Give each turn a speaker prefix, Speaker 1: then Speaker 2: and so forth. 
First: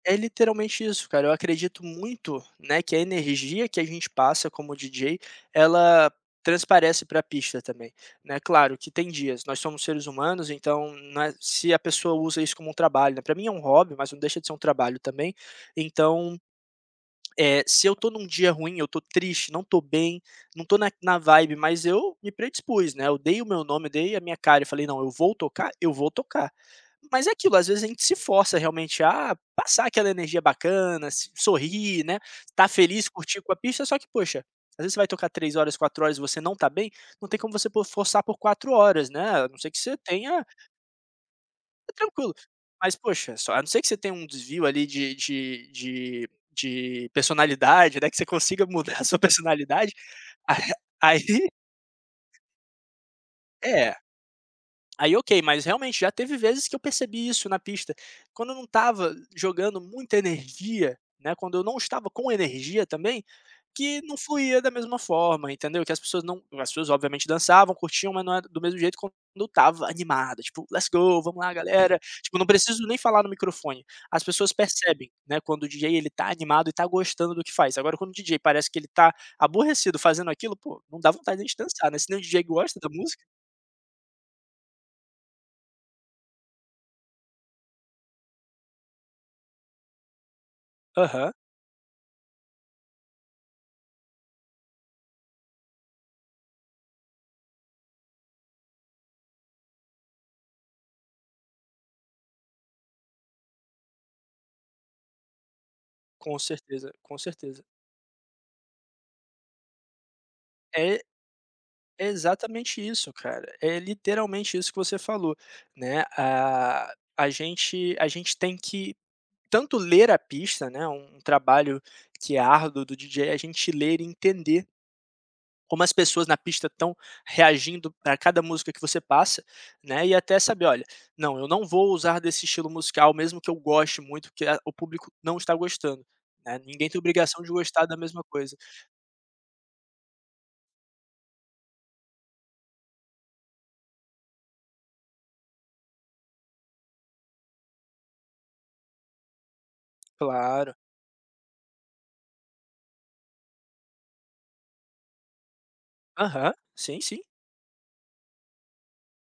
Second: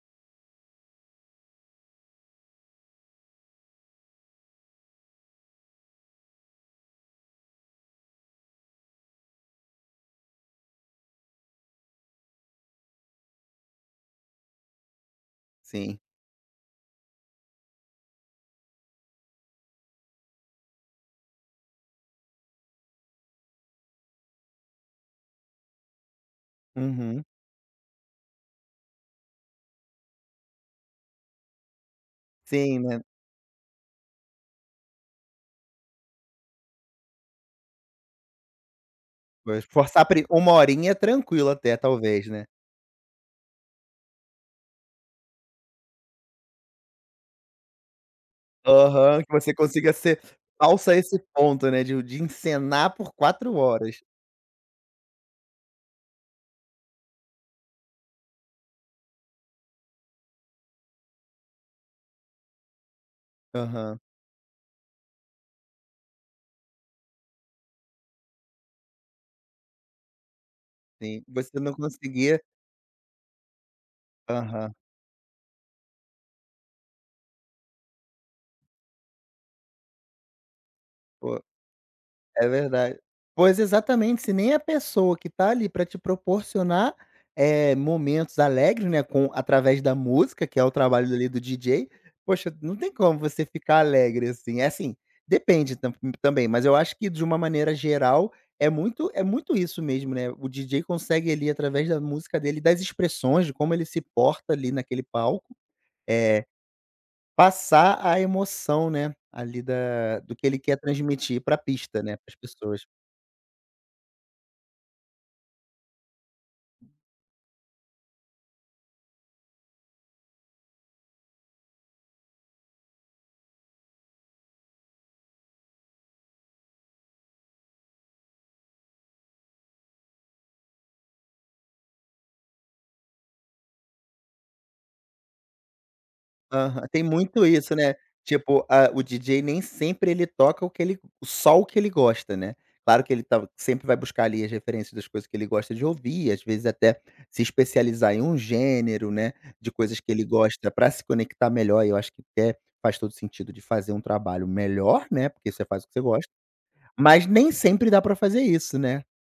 Speaker 1: É literalmente isso cara, eu acredito muito, né, que a energia que a gente passa como DJ, ela transparece pra pista também, né. Claro que tem dias, nós somos seres humanos então, na se a pessoa usa isso como um trabalho, né, para mim é um hobby, mas não deixa de ser um trabalho também.
Speaker 2: Sim.
Speaker 1: Então, eh, se eu tô em um dia ruim, eu tô triste, não estou bem, não tô na na vibe, mas eu me predispus, né, eu dei o meu nome, dei a minha cara e falei: "Não, eu vou tocar, eu vou tocar".
Speaker 2: Uhum.
Speaker 1: Mas é aquilo, às vezes a gente se força realmente, a passar aquela energia bacana, s sorrir, né, estar
Speaker 2: Sim, né.
Speaker 1: feliz, curtir com a pista, só que poxa, às vezes você vai tocar 3 horas, 4 horas, e você não tá bem, não tem como você p forçar por 4 horas, né, a não
Speaker 2: Pois,
Speaker 1: ser que você
Speaker 2: pri
Speaker 1: tenha
Speaker 2: 1 horinha, tranquilo até,
Speaker 1: É
Speaker 2: talvez,
Speaker 1: tranquilo,
Speaker 2: né.
Speaker 1: mas poxa, só a não ser que você tenha um desvio ali de de de de personalidade, né, que você consiga mudar a sua
Speaker 2: Aham, que você consiga
Speaker 1: personalidade,
Speaker 2: ser
Speaker 1: ah,
Speaker 2: falso a esse
Speaker 1: aí
Speaker 2: ponto, né, de o de encenar por 4
Speaker 1: É.
Speaker 2: horas.
Speaker 1: Aí ok, mas realmente, já teve vezes que eu percebi isso na pista, quando eu não estava jogando muita energia, né, quando eu não estava com energia também,
Speaker 2: Aham.
Speaker 1: que não fluía da mesma forma, entendeu? Que as pessoas não as pessoas obviamente dançavam, curtiam, mas não é do mesmo jeito quando eu estava animado tipo: "Let's go!
Speaker 2: Sim.
Speaker 1: vamos
Speaker 2: Você
Speaker 1: lá
Speaker 2: também não
Speaker 1: galera!". Tipo,
Speaker 2: conseguia.
Speaker 1: não preciso nem falar no microfone, as pessoas
Speaker 2: Aham.
Speaker 1: percebem, né, quando o DJ ele tá animado e tá gostando do que faz. Agora quando o DJ parece que ele tá aborrecido fazendo aquilo, pô, não dá vontade
Speaker 2: Pô.
Speaker 1: nem de dançar, né, se nem o DJ
Speaker 2: É
Speaker 1: gosta da
Speaker 2: verdade.
Speaker 1: música.
Speaker 2: Pois exatamente, se nem a pessoa que tá ali para te proporcionar, eh, momentos alegres, né, com através da música, que é o trabalho ali
Speaker 1: Aham.
Speaker 2: do DJ, poxa, não tem como você ficar alegre assim. É assim, depende tamb também, mas eu acho que de uma maneira geral, é muito é muito isso mesmo, né, o DJ consegue ali através da música dele e das expressões, de como ele se porta ali naquele palco,
Speaker 1: Com
Speaker 2: eh,
Speaker 1: certeza, com certeza.
Speaker 2: passar a emoção, né, ali da do que ele quer
Speaker 1: É,
Speaker 2: transmitir pra pista,
Speaker 1: é
Speaker 2: né, para as pessoas.
Speaker 1: exatamente isso cara, é literalmente isso que você falou, né, a a gente a gente tem que tanto ler a pista, né, um um trabalho que é árduo do DJ é a gente ler e entender como as pessoas na pista estão reagindo para cada música que você passa, né, e até saber: "Olha, não, eu não vou usar desse estilo musical mesmo que eu goste muito, porque a o público não está gostando", né,
Speaker 2: Aham,
Speaker 1: ninguém tem
Speaker 2: tem
Speaker 1: obrigação
Speaker 2: muito
Speaker 1: de
Speaker 2: isso,
Speaker 1: gostar
Speaker 2: né.
Speaker 1: da mesma coisa.
Speaker 2: Tipo, a, o DJ nem sempre ele toca o que ele só o que ele gosta, né. Claro que ele tá sempre vai buscar ali as referências das coisas que ele gosta de ouvir, às vezes até se especializar em um gênero, né, de coisas que ele gosta
Speaker 1: Claro.
Speaker 2: para se conectar melhor e eu acho que até, faz todo o sentido de fazer um trabalho melhor, né, porque você faz o que você gosta.
Speaker 1: Aham, sim, sim.
Speaker 2: Mas nem sempre dá para fazer isso, né.